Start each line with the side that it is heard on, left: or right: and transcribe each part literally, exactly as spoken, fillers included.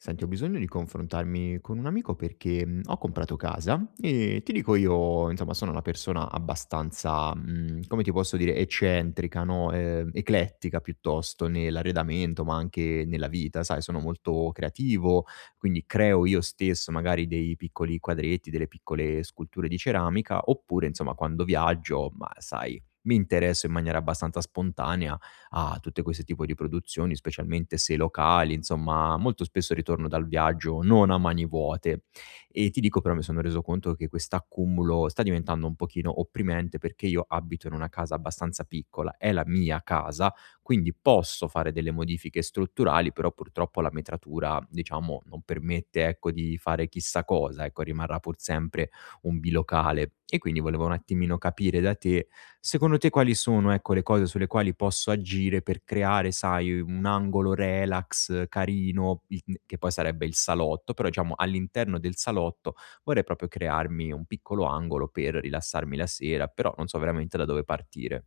left: Senti, ho bisogno di confrontarmi con un amico perché mh, ho comprato casa e ti dico io, insomma, sono una persona abbastanza, mh, come ti posso dire, eccentrica, no? Eh, eclettica piuttosto nell'arredamento, ma anche nella vita, sai, sono molto creativo, quindi creo io stesso magari dei piccoli quadretti, delle piccole sculture di ceramica, oppure, insomma, quando viaggio, ma sai, mi interesso in maniera abbastanza spontanea a tutte queste tipo di produzioni, specialmente se locali, insomma, molto spesso ritorno dal viaggio non a mani vuote. E ti dico però mi sono reso conto che quest'accumulo sta diventando un pochino opprimente perché io abito in una casa abbastanza piccola, è la mia casa, quindi posso fare delle modifiche strutturali, però purtroppo la metratura, diciamo, non permette, ecco, di fare chissà cosa, ecco, rimarrà pur sempre un bilocale. E quindi volevo un attimino capire da te. Secondo te quali sono, ecco, le cose sulle quali posso agire per creare, sai, un angolo relax carino, il n che poi sarebbe il salotto, però diciamo all'interno del salotto vorrei proprio crearmi un piccolo angolo per rilassarmi la sera, però non so veramente da dove partire.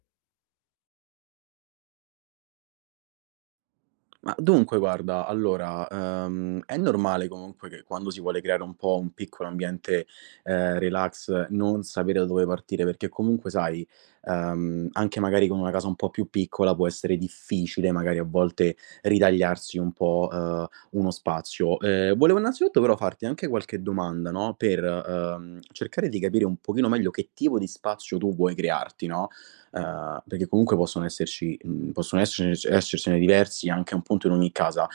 right: Ma dunque guarda, allora, ehm, è normale comunque che quando si vuole creare un po' un piccolo ambiente, ehm, relax, non sapere da dove partire, perché comunque sai, ehm, anche magari con una casa un po' più piccola può essere difficile magari a volte ritagliarsi un po', ehm, uno spazio. Ehm, volevo innanzitutto però farti anche qualche domanda, no, per, ehm, cercare di capire un pochino meglio che tipo di spazio tu vuoi crearti, no, ehm, perché comunque possono esserci mhmm, possono esserc essercene diversi anche un punto in ogni casa.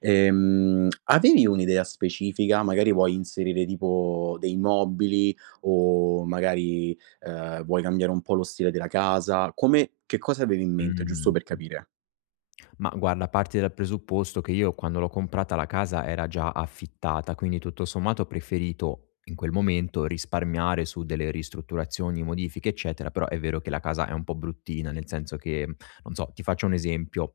right: Ehm, avevi un'idea specifica? Magari vuoi inserire tipo dei mobili o magari, ehm, vuoi cambiare un po' lo stile della casa? Come, che cosa avevi in mente, giusto
left: Mh.
right: per capire?
left: Ma guarda, parti dal presupposto che io quando l'ho comprata la casa era già affittata, quindi tutto sommato ho preferito in quel momento risparmiare su delle ristrutturazioni, modifiche, eccetera, però è vero che la casa è un po' bruttina, nel senso che, non so, ti faccio un esempio.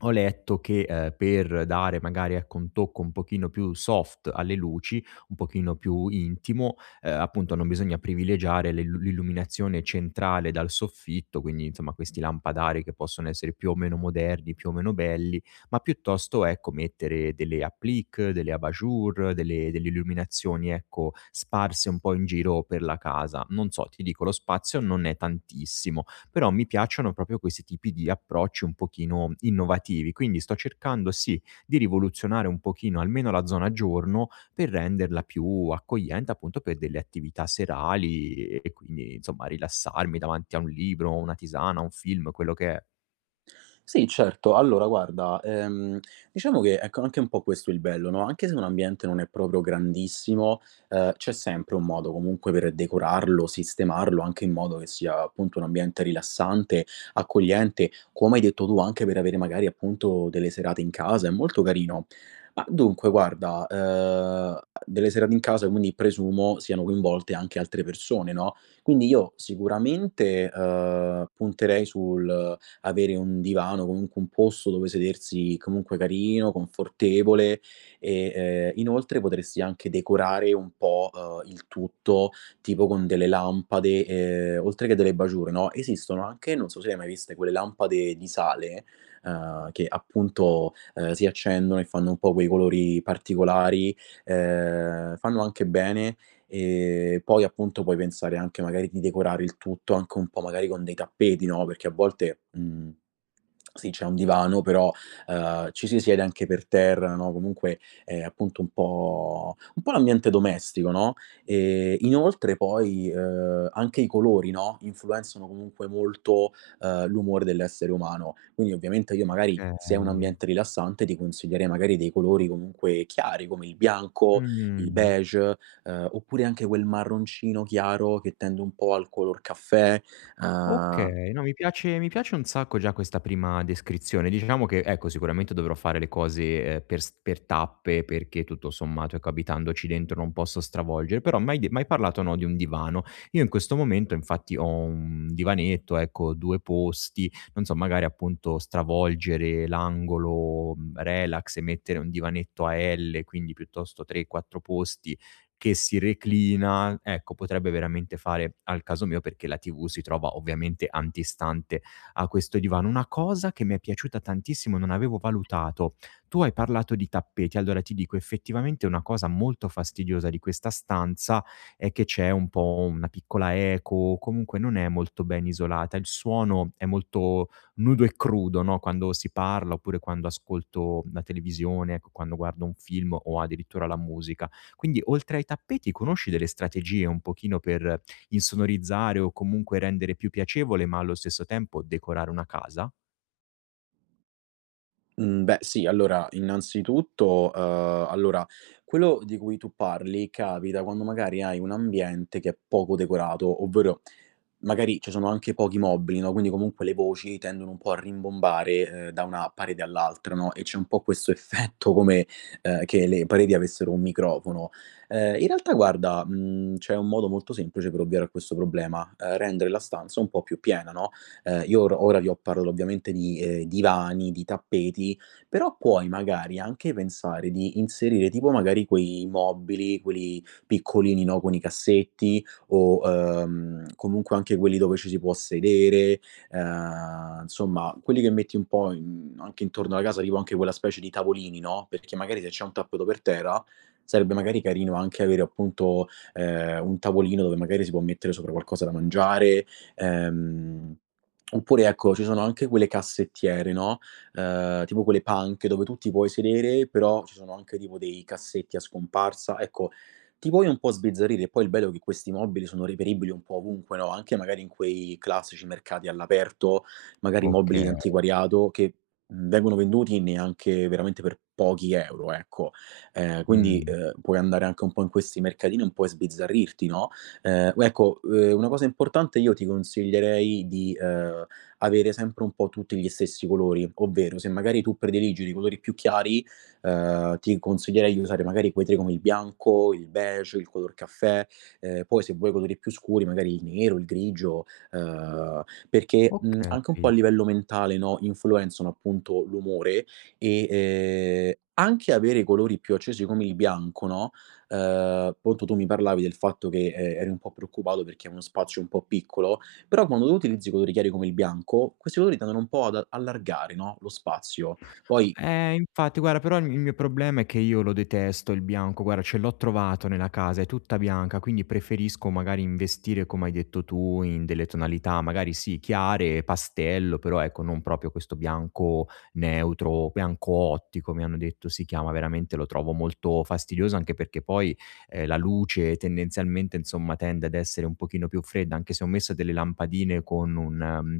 left: Ho letto che, ehm, per dare magari, ecco, un tocco un pochino più soft alle luci, un pochino più intimo, ehm, appunto non bisogna privilegiare le lu l'illuminazione centrale dal soffitto, quindi insomma questi lampadari che possono essere più o meno moderni, più o meno belli, ma piuttosto, ecco, mettere delle applique, delle abajur, delle delle illuminazioni, ecco, sparse un po' in giro per la casa. Non so, ti dico, lo spazio non è tantissimo, però mi piacciono proprio questi tipi di approcci un pochino innovativi, quindi sto cercando sì di rivoluzionare un pochino almeno la zona giorno per renderla più accogliente appunto per delle attività serali e quindi insomma rilassarmi davanti a un libro, una tisana, un film, quello che è.
right: Sì, certo. Allora guarda, ehm, diciamo che ecco anche un po' questo è il bello, no, anche se un ambiente non è proprio grandissimo, ehm, c'è sempre un modo comunque per decorarlo, sistemarlo, anche in modo che sia appunto un ambiente rilassante, accogliente, come hai detto tu, anche per avere magari appunto delle serate in casa, è molto carino. Ma dunque guarda, ehm, delle serate in casa quindi presumo siano coinvolte anche altre persone, no, quindi io sicuramente, ehm, punterei sul avere un divano, comunque un posto dove sedersi comunque carino, confortevole e, ehm, inoltre potresti anche decorare un po', uhm, il tutto tipo con delle lampade, ehm, oltre che delle bajure, no, esistono anche, non so se le hai mai viste, quelle lampade di sale, uhm, che appunto, ehm, si accendono e fanno un po' quei colori particolari, ehm, fanno anche bene e poi appunto puoi pensare anche magari di decorare il tutto anche un po' magari con dei tappeti, no, perché a volte, mhmm, sì c'è un divano, però, ehm, ci si siede anche per terra, no, comunque è appunto un po' un po' l'ambiente domestico, no, ehm, inoltre poi, ehm, anche i colori, no, influenzano comunque molto, ehm, l'umore dell'essere umano. Quindi ovviamente io magari,
left: Okay.
right: se è un ambiente rilassante, ti consiglierei magari dei colori comunque chiari, come il bianco, il
left: Mh.
right: beige. Ehm, oppure anche quel marroncino chiaro che tende un po' al color caffè. Ah.
left: Okay, no mi piace mi piace un sacco già questa prima descrizione. Diciamo che, ecco, sicuramente dovrò fare le cose, ehm, per s per tappe perché tutto sommato, ecco, abitandoci dentro non posso stravolgere, però m'hai de m'hai parlato, no, di un divano. Io in questo momento infatti ho un divanetto, ecco, due posti, non so, magari appunto stravolgere l'angolo, mhmm, relax e mettere un divanetto a L, quindi piuttosto tre, quattro posti, che si reclina, ecco potrebbe veramente fare al caso mio, perché la T V si trova ovviamente antistante a questo divano. Una cosa che mi è piaciuta tantissimo, non avevo valutato, tu hai parlato di tappeti, allora ti dico effettivamente una cosa molto fastidiosa di questa stanza è che c'è un po' una piccola eco, comunque non è molto ben isolata, il suono è molto nudo e crudo, no, quando si parla oppure quando ascolto la televisione, ecco, quando guardo un film o addirittura la musica. Quindi oltre ai tappeti conosci delle strategie un pochino per insonorizzare o comunque rendere più piacevole, ma allo stesso tempo decorare una casa?
right: Ehm, mhmm, Beh sì, allora innanzitutto, ehm, allora quello di cui tu parli capita quando magari hai un ambiente che è poco decorato, ovvero magari ci sono anche pochi mobili, no, quindi comunque le voci tendono un po' a rimbombare, ehm, da una parete all'altra, no, e c'è un po' questo effetto come, ehm, che le pareti avessero un microfono. Ehm, in realtà guarda, mhmm, c'è un modo molto semplice per ovviare a questo problema: ehm, rendere la stanza un po' più piena, no. Ehm, io or ora vi ho parlato ovviamente di, ehm, divani, di tappeti, però puoi magari anche pensare di inserire tipo magari quei mobili, quelli piccolini, no, con i cassetti o, ehm, comunque anche quelli dove ci si può sedere, ehm, insomma quelli che metti un po' in anche intorno alla casa, tipo anche quella specie di tavolini, no, perché magari se c'è un tappeto per terra, sarebbe magari carino anche avere appunto, ehm, un tavolino dove magari si può mettere sopra qualcosa da mangiare, ehm, oppure ecco, ci sono anche quelle cassettiere, no, ehm, tipo quelle panche dove tu ti puoi sedere, però ci sono anche tipo dei cassetti a scomparsa. Ecco, ti puoi un po' sbizzarrire, poi il bello è che questi mobili sono reperibili un po' ovunque, no, anche magari in quei classici mercati all'aperto, magari mobili
left: Oka.
right: di antiquariato che, mhmm, vengono venduti neanche veramente per pochi euro, ecco. Ehm, quindi,
left: Mh.
right: ehm, puoi andare anche un po' in questi mercatini un po' e sbizzarrirti, no, ehm, ecco, ehm, una cosa importante io ti consiglierei di, ehm, avere sempre un po' tutti gli stessi colori, ovvero se magari tu prediligi dei colori più chiari, Ehm, ti consiglierei di usare magari quetri come il bianco, il beige, il color caffè, ehm, poi se vuoi colori più scuri magari il nero, il grigio, ehm, perché, mhmm, anche un po' a
left: Okay.
right: livello mentale, no, influenzano appunto l'umore e, ehm, anche avere i colori più accesi come il bianco, no, ehm, appunto tu mi parlavi del fatto che, ehm, eri un po' preoccupato perché è uno spazio un po' piccolo, però quando tu utilizzi colori chiari come il bianco, questi colori tendono un po' ad allargare, no, lo spazio. Poi
left: Eh, infatti guarda però il m il mio problema è che io lo detesto il bianco, guarda ce l'ho trovato nella casa, è tutta bianca, quindi preferisco magari investire, come hai detto tu, in delle tonalità magari sì chiare, pastello, però ecco non proprio questo bianco neutro, bianco ottico mi hanno detto si chiama, veramente lo trovo molto fastidioso, anche perché poi, ehm, la luce tendenzialmente, insomma, tende ad essere un pochino più fredda, anche se ho messo delle lampadine con un ehm,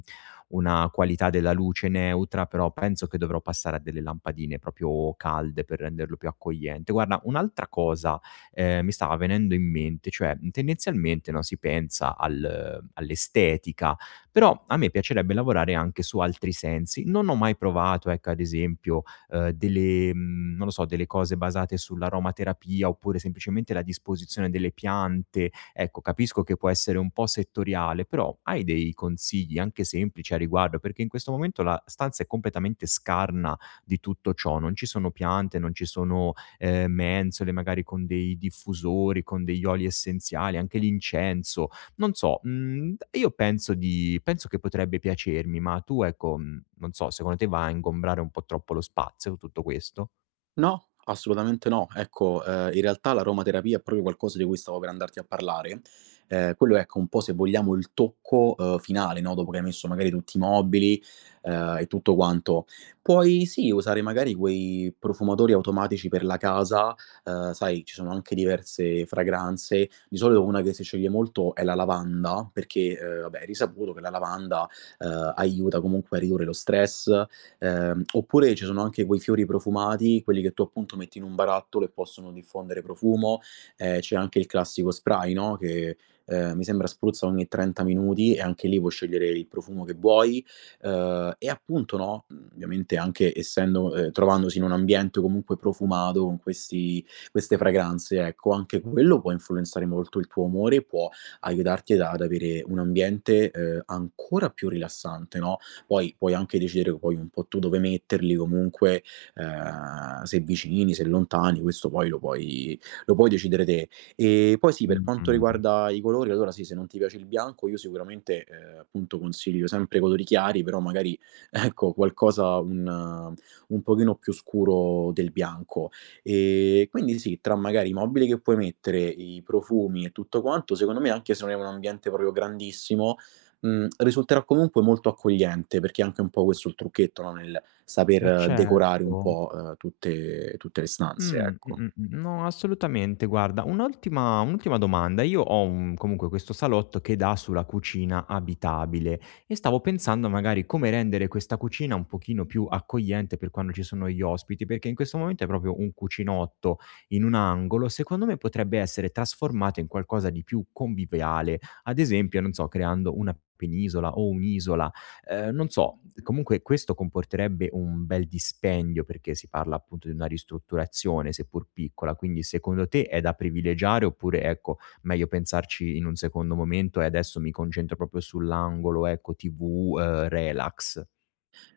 left: una qualità della luce neutra, però penso che dovrò passare a delle lampadine proprio calde per renderlo più accogliente. Guarda, un'altra cosa, ehm, mi stava venendo in mente, cioè, mhmm, tendenzialmente, no, si pensa al all'estetica, però a me piacerebbe lavorare anche su altri sensi. Non ho mai provato, ecco, ad esempio, ehm, delle mhmm, non lo so, delle cose basate sull'aromaterapia, oppure semplicemente la disposizione delle piante. Ecco, capisco che può essere un po' settoriale, però hai dei consigli anche semplici a riguardo? Perché in questo momento la stanza è completamente scarna di tutto ciò, non ci sono piante, non ci sono, ehm, mensole magari con dei diffusori, con degli oli essenziali, anche l'incenso. Non so, mhmm, io penso di penso che potrebbe piacermi, ma tu ecco, mhmm, non so, secondo te va a ingombrare un po' troppo lo spazio tutto questo?
right: no, assolutamente no. Ecco, ehm, in realtà l'aromaterapia è proprio qualcosa di cui stavo per andarti a parlare. Ehm, quello è, ecco, un po' se vogliamo il tocco, uhm, finale, no, dopo che hai messo magari tutti i mobili, ehm, e tutto quanto. Puoi sì usare magari quei profumatori automatici per la casa, ehm, sai ci sono anche diverse fragranze. Di solito una che si sceglie molto è la lavanda, perché, ehm, vabbè è risaputo che la lavanda, ehm, aiuta comunque a ridurre lo stress. Ehm, oppure ci sono anche quei fiori profumati, quelli che tu appunto metti in un barattolo e possono diffondere profumo. Ehm, c'è anche il classico spray, no, che, ehm, mi sembra spruzza ogni trenta minuti, e anche lì puoi scegliere il profumo che vuoi. Ehm, e appunto, no, mhmm, ovviamente anche essendo ehm, trovandosi in un ambiente comunque profumato con questi queste fragranze, ecco, anche quello può influenzare molto il tuo umore, può aiutarti ad ad avere un ambiente, ehm, ancora più rilassante, no? Poi puoi anche decidere poi un po' tu dove metterli, comunque, ehm, se vicini, se lontani, questo poi lo puoi lo puoi decidere te. E poi sì, per quanto
left: Mh-mh.
right: riguarda i colori, allora sì, se non ti piace il bianco io sicuramente, ehm, appunto consiglio sempre colori chiari, però magari ecco qualcosa un eh, un pochino più scuro del bianco. Ehm, quindi sì, tra magari i mobili che puoi mettere, i profumi e tutto quanto, secondo me anche se non è un ambiente proprio grandissimo, mhmm, risulterà comunque molto accogliente, perché è anche un po' questo il trucchetto, no, nel saper
left: Eh
right: eh, decorare un
left: certo.
right: po', uhm, tutte tutte le stanze,
left: Mh,
right: ecco.
left: mh-mh, mh. No, assolutamente. Guarda, un'ultima un'ultima domanda. Io ho un comunque questo salotto che dà sulla cucina abitabile e stavo pensando magari come rendere questa cucina un pochino più accogliente per quando ci sono gli ospiti, perché in questo momento è proprio un cucinotto in un angolo, secondo me potrebbe essere trasformato in qualcosa di più conviviale, ad esempio, non so, creando una penisola o un'isola. Ehm, non so, comunque questo comporterebbe un bel dispendio, perché si parla appunto di una ristrutturazione, seppur piccola, quindi secondo te è da privilegiare oppure, ecco, meglio pensarci in un secondo momento e adesso mi concentro proprio sull'angolo, ecco, T V, ehm, relax?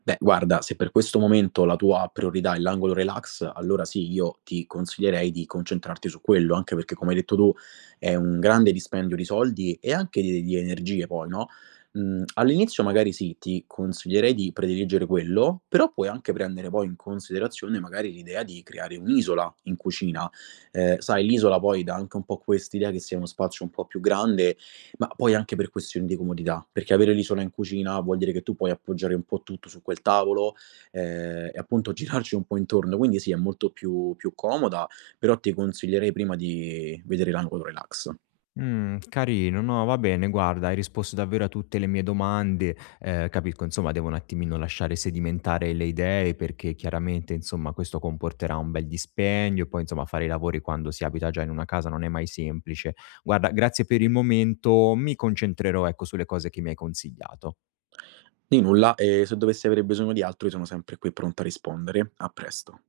right: Beh, guarda, se per questo momento la tua priorità è l'angolo relax, allora sì, io ti consiglierei di concentrarti su quello, anche perché, come hai detto tu, è un grande dispendio di soldi e anche di, di energie poi, no? Mm, all'inizio magari sì, ti consiglierei di prediligere quello, però puoi anche prendere poi in considerazione magari l'idea di creare un'isola in cucina. Eh, sai, l'isola poi dà anche un po' quest'idea che sia uno spazio un po' più grande, ma poi anche per questioni di comodità, perché avere l'isola in cucina vuol dire che tu puoi appoggiare un po' tutto su quel tavolo, ehm, e appunto girarci un po' intorno. Quindi sì, è molto più più comoda, però ti consiglierei prima di vedere l'angolo relax.
left: Mh, carino. No, va bene, guarda, hai risposto davvero a tutte le mie domande. Ehm, capisco, insomma, devo un attimino lasciare sedimentare le idee perché chiaramente, insomma, questo comporterà un bel dispendio e poi, insomma, fare i lavori quando si abita già in una casa non è mai semplice. Guarda, grazie per il momento, mi concentrerò, ecco, sulle cose che mi hai consigliato.
right: Di nulla, e se dovessi avere bisogno di altro io sono sempre qui pronto a rispondere. A presto.